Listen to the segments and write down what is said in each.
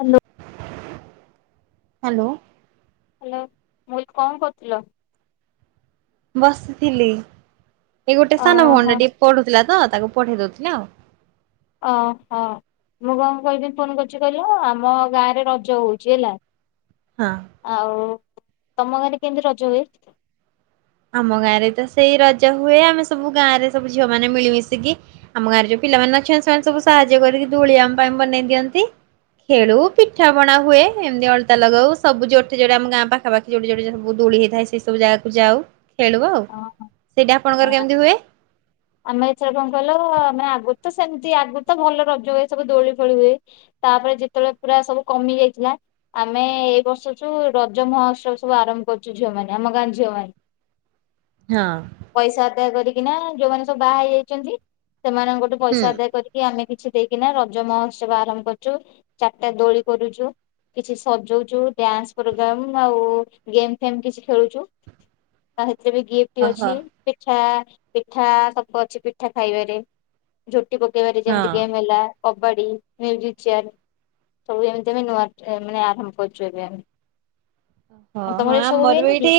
Hello. Hello. Hello ମୁଁ କହିଲି କଣ କରୁଥିଲ? ବସିଥିଲି ଏ ଗୋଟେ ସାନ ଓହୋ। ଭଉଣୀଟା ଟିକେ ପଢୁଥିଲା ତ ତାକୁ ପଠେଇ ଦଉଥିଲେ ଆଉ। ଅ ହ। ମୁଁ କଣ କହିଲି ଫୋନ କରୁଚି କହିଲ ଆମ ଗାଁ ରେ ରଜ ହଉଚି ହେଲା। ହଁ। ଆଉ ତମ ଗାଁରେ କେମିତି ରଜ ହୁଏ? ଆମ ଗାଁ ରେ ତ ସେଇ ରଜ ହୁଏ ଆମେ ସବୁ ଗାଁରେ ସବୁ ଝିଅ ମାନେ ମିଳିମିଶିକି ଆମ ଗାଁରେ ଯୋଉ ପିଲାମାନେ ଅଛନ୍ତି ସେମାନେ ସବୁ ସାହାଯ୍ୟ କରିକି ଦୋଳି ଆମ ପାଇଁ ବନେଇ ଦିଅନ୍ତି। ଖେଳୁ ପିଠା ପଣା ହୁଏ ଏମିତି ଅଳତା ଲଗାଉ ସବୁ ଯୋଉଠି ଯୋରା ଆମ ଗାଁ ପାଖା ପାଖି ଯୋଉଠି ଯୋଉଠି ଯୋଉଠି ସବୁ ଦୋଳି ହେଇଥାଏ ସେ ସବୁ ଜାଗାକୁ ଯାଉ ଖେଳୁ ଆଉ ଓହୋ। ସେଇଟା ଆପଣଙ୍କର ଗାଁରେ କେମିତି ହୁଏ? ଆମେ ଏଥର କଣ କହିଲ ଆମେ ଆଗୁରୁତ ସେମିତି ଆଗୁରୁତ ଭଲ ରଜ ହୁଏ ସବୁ ଦୋଳି ଫୋଳି ହୁଏ। ତାପରେ ଯେତେବେଳେ ପୁରା ସବୁ କମି ଯାଇଥିଲା ଆମେ ଏଇ ବର୍ଷ ଠୁ ରଜ ମହୋତ୍ସବ ସବୁ ଆରମ୍ଭ କରୁଚୁ ଝିଅ ମାନେ ଆମ ଗାଁ ଝିଅ ମାନେ। ହଁ। ପଇସା ଆଦାୟ କରିକିନା ଯୋଉମାନେ ସବୁ ବାହା ହେଇ ଯାଇଚନ୍ତି ସେମାନଙ୍କଠୁ ହୁଁ ପଇସା ଆଦାୟ କରି କି ଆମେ କିଛି ଦେଇକିନା ରଜ ମହୋତ୍ସବ ଆରମ୍ଭ କରୁଚୁ ଚାରିଟା ଦୋଳି କରୁଚୁ। କିଛି ସଜଉଚୁ ଡ୍ୟାନ୍ସ ପ୍ରୋଗ୍ରାମ ଆଉ ଗେମ ଫେମ୍ କିଛି ଖେଳୁଚୁ। ଆ ହେଥିରେ ବି ଗିଫ୍ଟ ଓହୋ ଅଛି ପିଠା ପିଠା ସବୁ ଅଛି ପିଠା ଖାଇବାରେ। ଝୋଟି ପକେଇବାରେ ହଁ। ଯେମିତି ଗେମ୍ ହେଲା କବାଡି ହେମିଜି ଚେୟାର। ସବୁ ଏମିତିବି ନୂଆ ମାନେ ଆରମ୍ଭ କରିଚୁ ଏବେ ଆମେ। ହ ହ ତମର ହଁ ଏ ସବୁ ଆମର ବି ହୁଏନି କି? ଏଇଠି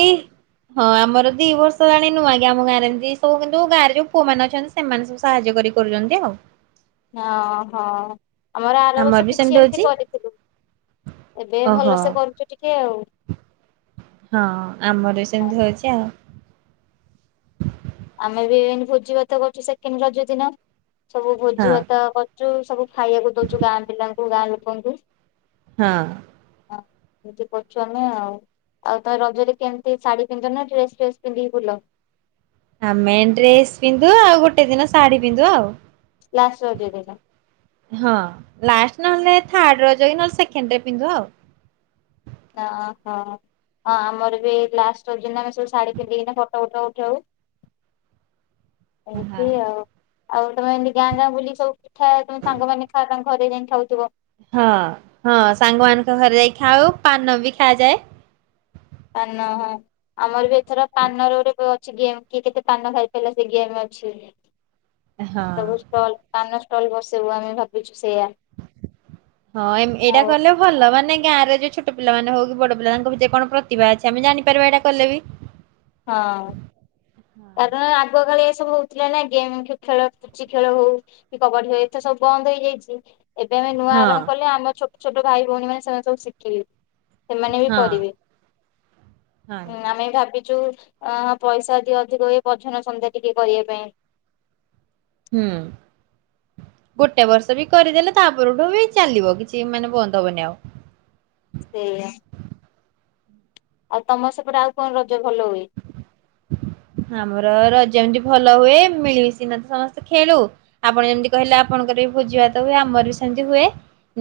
ହଁ ଆମର ଦି ବର୍ଷ ଜାଣି ନୂଆଁ କି ଆମ ଗାଁରେ ଏମିତି ସବୁ କିନ୍ତୁ ଗାଁରେ ଯୋଉ ପୁଅ ମାନେ ଅଛନ୍ତି ସେମାନେ ସବୁ ସାହାଯ୍ୟ କରି କରୁଚନ୍ତି ଆଉ। ହଁ ହଁ। ଆମର ଆର ବର୍ଷ ବି କିଛି ସେମିତି ଏମିତି ହଉଛି କରିଥିଲୁ ଏବେ ଓହୋ ଭଲ ସେ କରୁଚୁ ଟିକିଏ ଆଉ। ହଁ ଆମର ବି ସେମିତି ହଉଛି ଆଉ। ଆମେ ବି ଏ ଭୋଜି ଭାତ କରୁଛୁ ସେକେଣ୍ଡ ରଜ ଦିନ ସବୁ ଭୋଜି ହଁ ଭାତ କର ସବୁ ଖାଇବାକୁ ଦଉଛୁ ଗାଁ ପିଲାଙ୍କୁ ଗାଁ ଲୋକଙ୍କୁ। ହଁ। ହଁ। ଏମିତି କରଛୁ ନା ଆଉ ଆଉ ତମ ରଜରେ କେମତି ଶାଢୀ ପିନ୍ଧ ନା ଡ୍ରେସ୍ ଫ୍ରେସ୍ ପିନ୍ଧିକି ବୁଲ। ଆମେ ଡ୍ରେସ ପିନ୍ଧୁ ଆଉ ଗୋଟେ ଦିନ ଶାଢୀ ପିନ୍ଧୁ ଆଉ। ଲଷ୍ଟ ରଜ ଦିନ। ହଁ ଲାଷ୍ଟ ନହେଲେ ଥାର୍ଡ ରଜ ନହଲେ ସେକେଣ୍ଡରେ ପିନ୍ଧୁ ଆଉ। ଓହୋ। ହଁ ଆମର ବି ଲାଷ୍ଟିନ ଆେ ସବୁ ଶାଢୀ ପିନ୍ଧିକିନା ଫଟୋ ଫଟ ଉଠଉ। ହଁ ଏମିତି ଆଉ। ଆଉ ତମ ଏମିତି ଗାଁ ଗାଁ ବୁଲି ସବୁିଠା ତମେ ସାଙ୍ଗମାନେ ଖାଅ ତାଙ୍କ ଘରେ ଯାଇଁ ଖାଉଥିବ। ହଁ ହଁ ସାଙ୍ଗମାନାନଙ୍କ ଘରେ ଯାଇକ ଖାଉ ପାନ ବି ଖାଯାଏ। ପାନ ହଁ ଆମର ବି ଏଥର ପାନର ଗୋଟେ ଅଛି ଗେମ୍ କିଏ କେତେ ପାନ ଖାଇ ପାରଲା ସେ କି ଆମେ ଅଛି ହଁ ସବୁ ଷ୍ଟଲ କାନ ଷ୍ଟଲ ବସିବୁ ଆମେ ଭାବୁଛୁ ସେଇୟା। ହଁ ଏଇଟା କଲେ ଭଲ ମାନେ ଗାଁରେ ଯୋଉ ଛୋଟ ପିଲା ମେ ହଉ କି ବଡ ପିଲା ତାଙ୍କ ଭିତରେ କଣ ପ୍ରତିଭା ଅଛି ଆମେ ଜାଣିପାରିବା ଏଇଟା କଲେ ବି। ହଁ। କାରଣ ଆଗ କାଳେ ଏ ସବୁ ହଉଥିଲା ନା ଗେମ୍ ଖେଳ କୁଚି ଖେଳ ହଉ। କି କବାଡି ଏତେ ସବୁ ବନ୍ଦ ହେଇଯାଇଛି। ଏବେ ଆମେ ନୂଆ ହଁ ଆରମ୍ଭ କଲେ ଆମ ଛୋଟ ଛୋଟ ଭାଇ ଭଉଣୀ ମାନ ସେମାନେ ସବୁ ଶିଖିଲେ। ସେମାନେ ବି ହଁ କରିବେ ହଁ ଆମେ ଭାବିଛୁ ଅଁ ପଇସା ଯି ଅଧିକ ହୁଏ ପଛନ ସନ୍ଧ୍ୟା ଟିକେ କରିବା ପାଇଁ। ହୁଁ। ଗୋଟେ ବର୍ଷ ବି କରିଦେଲେ ତା ପରରଠୁ ବି ଚାଲିବ କିଛି ମାନେ ବନ୍ଦ ହବନି ଆଉ। ସେଇ। ଆଉ ତମ ସେପରେ ଆଉ କଣ ରଜ ଭଲ ହୁଏ। ଆମର ରଜମିତି ଭଲ ହୁଏ ମିଳିମିଶିନା ତ ସମସ୍ତେ ଖେଳୁ। ଆପଣ ଯେମିତି କହିଲେ ଆପଣଙ୍କର ବି ଭୋଜି ଭାତ ହୁଏ ଆମର ବି ସେମତି ହୁଏ।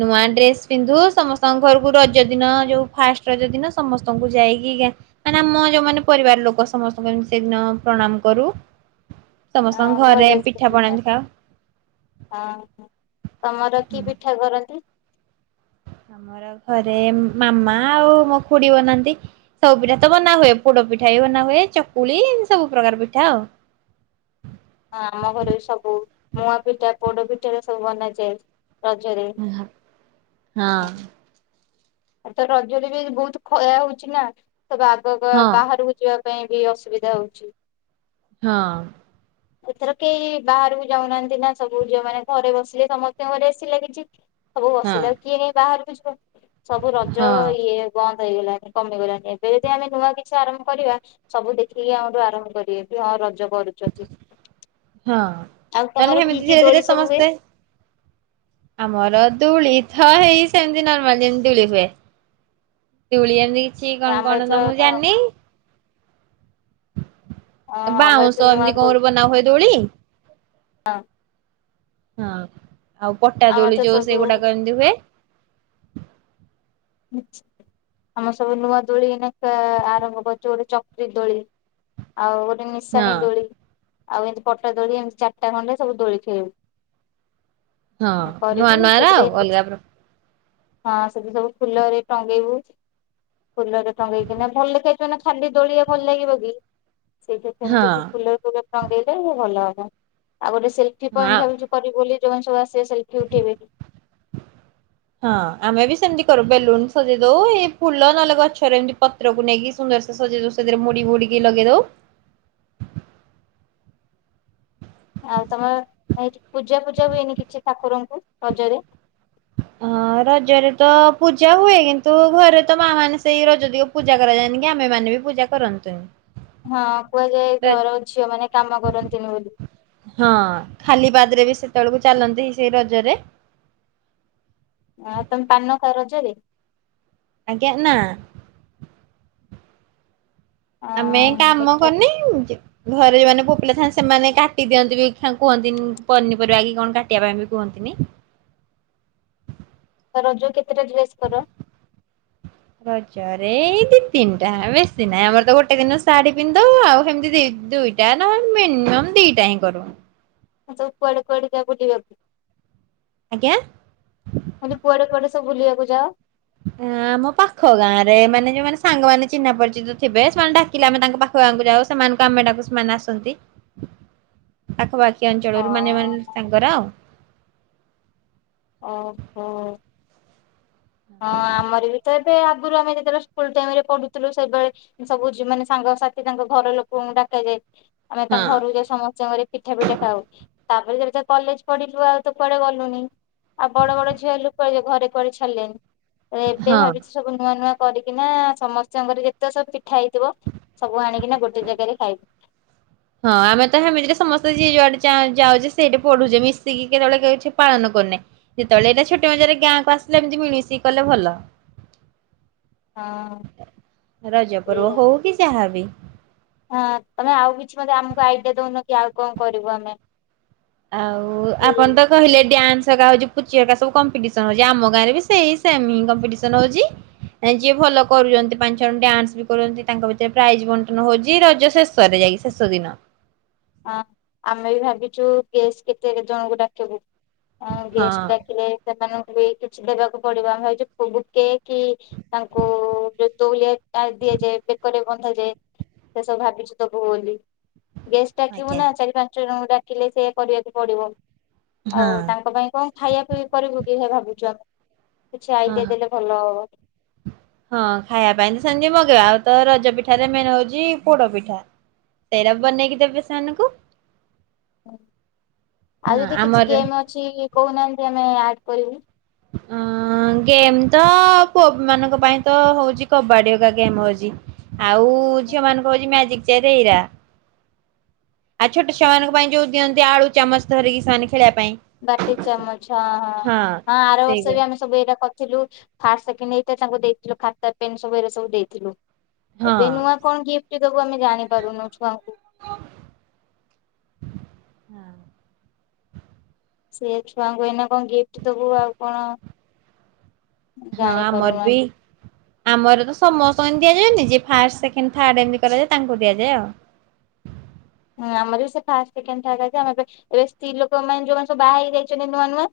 ନୂଆ ଡ୍ରେସ୍ ପିନ୍ଧୁ ସମସ୍ତଙ୍କ ଘରକୁ ରଜ ଦିନ ଯେଉ ଫାଷ୍ଟ ରଜ ଦିନ ସମସ୍ତଙ୍କୁ ଯାଇକି ମାନେ ଆମ ଯୋଉ ମମାନେ ପରିବାର ଲୋକ ସମସ୍ତଙ୍କୁ ଏମତି ସେଦିନ ପ୍ରଣାମ କରୁ। ହ ସମସ୍ତଙ୍କ ଘରେ ପିଠାପଣା ଏମିତି ଖାଉ। ତମର କି [unintelligible] ଆମର ଘରେ ମାମା ଆଉ ମୋ ଖୁଡି ବନାନ୍ତି। ସବୁ ପିଠା ତ ବନା ହୁଏ ପୋଡ ପିଠା ବି ବନା ହୁଏ ଚକୁଳି ସବୁ ପ୍ରକାର ପିଠା ଆଉ। ହଁ ଆମ ଘରେ ସବୁ ମୁୂଆ ପିଠା ପୋଡ ପିଠା ସବୁ ବନାଯାଏ ରଜରେ। ହଁ ହଁ। ଆଉ ତ ରଜରେ ବି ବହୁତ ଖୟା ହଉଛି ନା ତବ ଆଗକୁ ହଁ ବାହାରକୁ ଯିବାକୁ ପାଇଁ ବି ଅସୁବିଧା ହଉଛି। ହଁ। [unintelligible] ଏଥର କେହି ବାହାରକୁ ଯାଉନାହାନ୍ତି ନା ସବୁ ଝିଅ ମାନେ ଘରେ ବସିଲେ ସମସ୍ତଙ୍କ ଘରେ ଆସି ଲାଗିଛି। ସବୁ ବସିଲା ଆ କିଏ ନାାଇ ବାହାରକୁ ଯିବ। ସବୁ ରଜ ହଁ ଇଏ ବନ୍ଦ ହେଇଗଲାଣିି କମିଗଲାଣିି। ଏବେ ଯଦି ଆମେ ନୂଆ କିଛି ଆରମ୍ଭ କରିବା ସବୁ ଦେଖିକି ଆମଠୁ ଆରମ୍ଭ କରିବେ। ହଁ ରଜ କରୁଛି। ହଁ ଆଉ ତାହେଲେ ତମର କି ସେମିତି କି ଧୀରେ ଦୋଳି ଧୀରେ ସବୁ ହୁଏ? ସମସ୍ତେ ଆମର ଦୂଳି ଥ ହେଇ ସେମିତି ନର୍ମାଲ ଯେମିତି ଦୂଳି ହୁଏ। ଦୋଳି [inaudible] ଏମିତି କିଛି କଣ ଆମର କଣ ତ ମୁଁ ଏଥର ଜାଣିନି ଅ ଆମର ବାଉଁଶ ଏଥର ଏମିତି ନୂଆ କଣ ରୁ ବନା ହୁଏ ଦୋଳି? ହଁ ହଁ। ଆଉ ପଟା ଆମର ଦୋଳି ତ ଯୋଉ ସବୁ ସେଗୁଡାକ ଏମିତି ହୁଏ? ଆମ ସବୁ ନୂଆ ଦୋଳି ଏଇନା ଆରମ୍ଭ କରୁଛୁ ଗୋଟେ ଚକ୍ରି ଦୋଳି। ଆଉ ଗୋଟେ [inaudible] ସଣି ହଁ। ଦୋଳି ଆଉ ଏମତି ପଟା ଦୋଳି ଏମିତି ଚାରିଟା ଖଣ୍ଡରେ ସବୁ ଦୋଳି ହଁ ଖେଳିବୁ। ନୂଆ କରିବି। ନୂଆ ର ଆଉ ସେଥିରେ ହଁ ଅଲଗା ପ୍ର ସେଠି ସବୁ ଫୁଲରେ ଟଙ୍ଗେଇବୁ। ଫୁଲରେ ଟଙ୍ଗେଇକିନା ଭଲ [inaudible] ଲେ ଖାଇଥ ନା ଖାଲି ଦୋଳିଆ ଭଲ ଲାଗିବ କି? ସେଇଠି ହଁ ସେମିତି ଫୁଲ ଫୁଲ [inaudible] ଟଙ୍ଗେଇ ଲଗେଇଲେ ଭଲ ହବ। ଆଉ ଗୋଟେ ସେଲ୍ଫ୍ ହଁ। ପଏଣ୍ଟ ଭାବିଛୁ କରିବୁ ବୋଲି ଯୋଉମାନେ ସବୁ ଆସିବେ ସେଲ୍ଫି ଉଠେଇବେ। ହଁ ଆମେ ବି ସେମିତି କରୁ। ବେଲୁନ୍ ସଜେଇ ଦଉ ଏଇ ଫୁଲ ନେହେଲେ ଗଛରେ ଏମତି ପ ତ୍ର କୁ ନେଇକି ସୁନ୍ଦର ସେ ସଜେଇ ଦଉ। [unintelligible] ମୁଡି ବୁଡିିକି ଲଗେଇଦଉ। ଆଉ ତମର ଏଠି ପୂଜା ପୂଜା ହୁଏନି କିଛି ଠାକୁରଙ୍କୁ ରଜରେ? [inaudible] ହଁ ରଜରେ ତ ପୂଜା ହୁଏ କିନ୍ତୁ ଘରେ ତ ମା ମାନେ ସେଇ ରଜ [inaudible] ଦଗ ପୂଜା କରାଯାନି କି ଆମେ ମାନ ବି ପୂଜା କରନ୍ତି। ହଁ କୁହାଯାଏ ଘର ଝିଅ ମାନେ କାମ କରନ୍ତିନି ବୋଲି। ହଁ ଖାଲି ପାଦ ରେ ବି ସେତେବେଳକୁ ଚାଲନ୍ତି ସେଇ ରଜରେ? ଆଉ ତମେ ପାନ ଖାଅ ରଜରେ? ଆଜ୍ଞା ନା। ଅ ଆମେ କାମ ମିଠା କରୁନି ଯ ଘରେ ଯୋଉମାନେ ପୁଅପିଲା ଥାଆନ୍ତି ସେମାନେ କାଟି ଦିଅନ୍ତି ବି କୁହନ୍ତିନି ପନିପରିବା କି କଣ କାଟିବା ପାଇଁ ବି କୁହନ୍ତିନି। ତ ରଜ କେତେଟା ଡ୍ରେସ୍ କର? ରଜ ରେଇ ଦି ତିନିଟା ବେଶୀ ନାହିଁ ଆମର ତ ଗୋଟେ ଦିନ ଶାଢୀ ପିନ୍ଧ ଆଉ ଏମିତି ଦୁଇ ନ ମିନିମମ ଦିଇଟା ହଁ କରୁ। ତମେ ସବୁ କୁଆଡେ କୁଆଡେ ଯାଅ ବୁଲିବାକୁ? ଆଜ୍ଞା? ମାନେ କୁଆଡେ କୁଆଡେ ସବୁ ବୁଲିବାକୁ ଯାଅ? ଆ ଆମ ପାଖ ଗାଁ ରେ ମାନେ ଯୋଉମାନେ ସାଙ୍ଗମାନେ ଚିହ୍ନା ପରିଚିତ ଥିବେ ସେମାନେ ଡାକିଲେ ଆମେ ତାଙ୍କ ପାଖ [inaudible] ଖୁଆଙ୍କୁ ଯାଉ ସେମାନଙ୍କୁ ଆମେ ଡାକୁ ସେମାନେ ଆସନ୍ତି। [inaudible] ପାଖପାଖି ଅ ଅଞ୍ଚଳରୁ ମାନେ ମାନେ ତାଙ୍କର ଓହୋ ହଁ ଆମର ବି ତ ଏବେ ଆଗରୁ ଆମେ ଯେତେବେଳେ ସ୍କୁଲ ଟାଇମ ରେ ପଢୁଥିଲୁ ସେବେ ସବୁ ମାନେ ସାଙ୍ଗସାଥି ତାଙ୍କ ଘର ଲୋକଙ୍କୁ ଡାକା ଯାଏ, ଆମେ ହଁ ତାଙ୍କ ଘରକୁ ଯାଇ ସମସ୍ତିଙ୍କ ପିଠା ପିଠା ଖାଉ। ତାପରେ ଏବେ ତ କଲେଜ ପଢିଲୁ ଆଉ ତ କୁଆଡେ ଗଲୁନି ଆଉ ବଡ ବଡ ଝିଅ ହେଲୁ ଲୋକ [inaudible] ଘରେ କୁଆଡେ ଛାଡିଲେ, ଏବେ ହଁ। ଭାବିଛି ସବୁ ନୂଆ ନୂଆ କରିକିନା ସମସ୍ତଙ୍କର ଯେତେ ସବୁ ପିଠା ହେଇଥିବ ସବୁ ଆଣିକିନା ଗୋଟେ ଜାଗାରେ ଖାଇବି ହଁ ଆମେ ତ ସେମିତିରେ ସମସ୍ତେ ଯିଏ ଯୁଆଡେ ଯାଉଛେ ସେଇଠି ପଢୁଛେ ମିଶିକି କେତେବେଳେ କିଛି ପାଳନ କରୁନେ। ଯେତେବେଳେ ଏଇଟା ଛୁଟି ମଜାରେ ଗାଁକୁ ଆସିଲେ ଏମିତି ମିଳିମଶି କଲେ ଭଲ [inaudible] ରଜ ପର୍ବ ସେଇଆ ହଉ କି ଯାହା ବି ହଁ ତମେ ଆଉ କିଛି ଆମକୁ ଆଇଡିଆ ଦଉନ କି ଆଉ କଣ କରିବୁ ଆମେ ଆଉ କି ଆପଣ ତ କହିଲେ ଡ୍ୟାନ୍ସ ହେରିକା ହଉଛି ପୁଚି ହେରିକା କମ୍ପିଟିସନ ହଉଛି ଆମ ଗାଁରେ ବି ସେଇ ସେମ୍ ହି କମ୍ପିଟିସନ ହଉଛି। ଯିଏ ଭଲ କରୁଛନ୍ତି ପାଞ୍ଚ ଜଣ ଡ୍ୟାନ୍ସ ବି କରୁଛନ୍ତି ତାଙ୍କ ଭିତରେ ପ୍ରାଇଜ ବଣ୍ଟନ ହଉଛି ରଜ ଶେଷରେ ଯାଇକି ଶେଷ୍ ଶେଷଦିନ ଅଁ ଆମେ ବି ଭାବିଛୁ ଗେଷ୍ଟ କେତେ ଜଣଙ୍କୁ ଡାକବୁ ହଁ ଗେଷ୍ଟ ଡାକିଲେ ସେମାନଙ୍କୁ ବି କିଛି ଦେବାକୁ ପଡିବ ଆମେ ଭାବିଛୁ ବୁକେ କି ତାଙ୍କୁ ଯଉ ତଉଲିଆ ଦିଆଯାଏ ବେକରେ ବନ୍ଧାଯାଏ ସେ ସବୁ ଭାବିଛୁ ଦବୁ ବୋଲି ଗେଷ୍ ଡାକିବୁ ହଁ। ନା ଚାରି ପାଞ୍ଚ ଜଣଙ୍କୁ ଡାକିଲେ ସେୟା କରିବାକୁ ପଡିବ ଆଉ ତାଙ୍କ ପାଇଁ କଣ ଖାଇବା ପାଇଁ କରିବୁ କି ସେୟା ଭାବୁଛୁ ଆମେ କିଛି ହଁ ଆଇଡିଆ ଦେଲେ ଭଲ ହବ ହଁ ଖାଇବା ପାଇଁ ତ ସେମିତି ମଗେଇବା ଆଉ ତ ରଜ ପିଠାରେ ମେନ୍ ହଉଛି ପୋଡ ପିଠା ତେରା ବନେଇକି ଦେବେ ସେମାନଙ୍କୁ ଆଉ ହଁ ଯଦି କିଛି ଆମର ଗେମ୍ ଅଛି କହୁନାହାନ୍ତି ଆମେ ଆଡ କରିବୁ [inaudible] ଅଁ ଗେମ୍ ତ ପୁଅମାନଙ୍କ ପାଇଁ ତ ହଉଛି କବାଡି ହରିକା ଗେମ୍ ହଉଛି ଆଉ ଝିଅମାନଙ୍କୁ ହଉଛି ମ୍ୟାଜିକ ଚ଼େୟାର ଏଇରା ଆଉ ଛୋଟ ଛୁଆଙ୍କ ପାଇଁ ଯୋଉ ଦିଅନ୍ତି ଆଳୁ ଚାମଚ ଧରିକି ସେମାନେ ଖେଳିବା ପାଇଁ ବାଟି ଚାମଚ ହଁ ହଁ ହଁ ଆର ବର୍ଷ ସେଇଗୁଡା ବି ଆମେ ସବୁ ଏରା କରିଥିଲୁ ଫାଷ୍ଟ ସେକଣ୍ଡ ହେଇଥି ତାଙ୍କୁ ଦେଇଥିଲୁ ଖାତା ପେନ୍ ସବୁ ଏରା ସବୁ ଦେଇଥିଲୁ। ହଁ ଏବେ ନୂଆ କଣ ଗିଫ୍ଟ ଦବୁ ଆମେ ଜାଣିପାରୁନୁ ଛୁଆଙ୍କୁ ସେ ଛୁଆଙ୍କୁ ଏଇନା କଣ ଗିଫ୍ଟ ଦବୁ ଆଉ କଣ ହଁ ଜାଣିପାରୁନୁ ଆମର ବି ଆମେ। ଆମର ତ ସମସ୍ତଙ୍କୁ ଏନ୍ତି ଦିଆଯାଏନି ଯିଏ ଫାଷ୍ଟ ସେକେଣ୍ଡ ଥାଡ଼େ ଏମିତି କରାଯାଏ ତାଙ୍କୁ ଦିଆଯାଏ ଆଉ ହଁ ଆମର ବି ସେଇ ଫାଷ୍ଟ ସେକଣ୍ଡେ ଥାଡ଼େ ହେଇଚି ଆମେ ଏବେ ଏବେସ୍ତ୍ରୀ ଲୋକମାନେ ଯୋଉଁ ମାନେସବୁ ବାହା ହେଇଯାଇଛନ୍ତି ନୂଆ ନୂଆ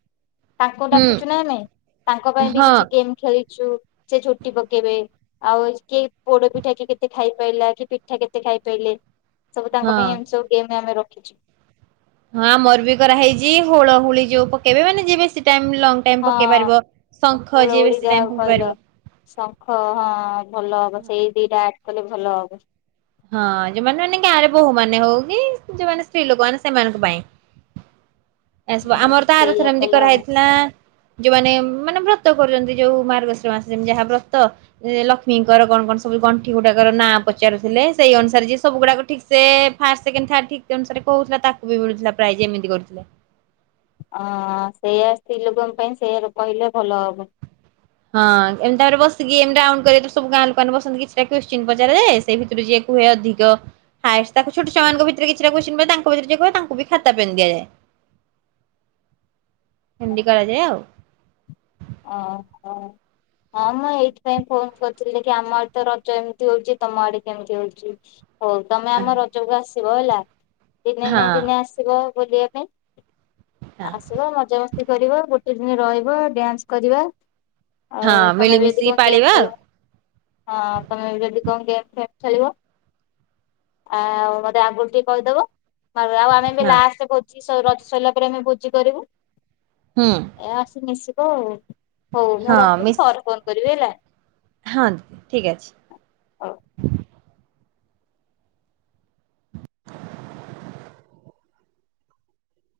ତାଙ୍କୁ ହୁଁ ଡାକିଛୁ ନା ଆମେ ତାଙ୍କ ପାଇଁ ବି ହଁ କିଛି ଗେମ୍ ଖେଳିଛୁ ସେ ଝୋଟି ପକେଇବେ ଆଉ କିଏ ପୋଡ ପିଠା କିଏ କେତେ ଖାଇ ପାରଲା କିଏ ପିଠା କେତେ ଖାଇପାଇଲେ ସବୁ ତାଙ୍କ ପାଇଁ ହଁ ସବୁ ଗେମ୍ ଆମେ ରଖିଛୁ। ହଁ ଆମର ବି କରାହେଇଛି ହୁଳହୁଳି ଯୋଉ ପକେଇବେ ମାନେ ଯିଏ ବେଶୀ ଟାଇମ୍ ଲଙ୍ଗ ଟାଇମ୍ ହଁ ପକେଇପାରିବ ଶଙ୍ଖ ଯିଏ ହୁଳହୁଳି ବେଶୀ ଯାହା ଟାଇମ୍ ଫୁଙ୍କି କହିଲ। ପାରିବ ଶଙ୍ଖ ହଁ ଭଲ ହବ ସେଇଦିଟା ଆର୍ଡକଲେ ଭଲ ହବ। ହଁ ଯୋଉଁମାନେ ମାନେ ଗାଁରେ ବୋହୂ ମାନେ ହଉ କିଂ ଯୋଉଁମାନେ ସ୍ତ୍ରୀଲୋକମାନେ ସେମାନଙ୍କ ପାଇଁ ହୁଁ ଏସବୁ ଆମର ତ ସେଇଆ ଆରଥର ଏମିତି କଲେ କରା ହବ। ହେଇଥିଲା। ଯୋଉମାନେ ମାନେ ବ୍ରତ କରୁଛନ୍ତି ଯୋଉ ମାର୍ଗଶୀର ମାସ ଯେମିତିକା ଯାହା ବ୍ରତ ଏଁ ଲକ୍ଷ୍ମୀଙ୍କର କଣ କଣ ସବୁ ଗଣ୍ଠିଗୁଡାକର ନାଁ ପଚାରୁଥିଲେ? ସେଇ ଅନୁସାରେ ସବୁଗୁଡାକ ଠିକସେ ଫାଷ୍ଟ ସେକେଣ୍ଡ ଥାଡ ଠିକ ଅନୁସାରେ କହୁଥିଲା ତାକୁ ବି ମିଳୁଥିଲା ପ୍ରାଇଜି ଏମିତି କରୁଥିଲେ। ଅଁ ହଁ ସେଇଆ ସ୍ତ୍ରୀଲୋକଙ୍କ ପାଇଁ ସେଇଆ କହିଲେ ଭଲ ହବ। ହଁ ଏମେତାକରି ବସିକି ଗେମ୍ ଟା ଅନକରି ସବୁ ଗାଁ ଲୋକମାନେ ବସନ୍ତି କିଛିଟା କ୍ଯୁସଚୀନ ପଚରାଯାଏଁ ସେଇ ଭିତରୁ ଯିଏ ହୁଏ ଅଧିକ। ହାଏଷ୍ଟ ତାଙ୍କ ଛୋଟ ଛୁଆଁମାନଙ୍କୁ ଭିତରେ କିଛିଟା କ୍ଯୁସଚୀନ ପଚ ତାଙ୍କ ଭିତରେ ଯିଏ କଇବ ତାଙ୍କୁ ବି ଖାତା ପେନ୍ ଦିଆଯାଏ। ଚୁଁ ହୁଣ୍ଡି କରାଯାଏ ଆଉ। ଅଁ ହଁ। ହଁ ମୁଁ ଏଇଥିପାଇଁ ଫୋନ କରିଥିଲି କି ଦେଖି ଆମଆଡେ ତ ରଜ ଏମିତି ହଉଛି ତମ ଆଡେ କେମିତି ହଉଛି? ହୋଊ ତମେ ଆମ ରଜକୁ ଆସିବ ହେଲା ଦିନେ ହଁ ନା ଦିନେ ଆସିବ ବୁଲିବା ପାଇଁ। ହଁ ଆସିବ ମଜାମସ୍ତି କରିବ ଗୋଟେ ଦିନ ରହିବ ଡ୍ୟାନ୍ସ କରିବା। ହଁ ଆଉ ତମେ ବି ଆଜି ମିଳିମିଶିକି କଣ ଗେମ୍ ପାଳିବା ଆଉ ଖେଳିବ। ହଁ ତମେ ଯଦି କଣ ଗେମ୍ ଫେମ୍ ଖେଳିବ। ଆଉଁ ମତେ ଆଗରୁ ଟିକେ କହିଦବ ତାପରେ ଆଉ ମେ ବି ହଁ। ଲାଷ୍ଟ ଭୋଜି ସଁ ରଜସରିଲା ପରେ ଆମେ ଭୋଜି କରିବୁ। ହୁଁ। ଏଆସି ମିଶିବ ଆଉ ହଉ ମୁଁ ହଁ ରଖୁଛି ମିସ୍ ପରେ ଫୋନ କରିବି ହେଲା। ହଁ ଠିକ୍ ଅଛି। ହଉ।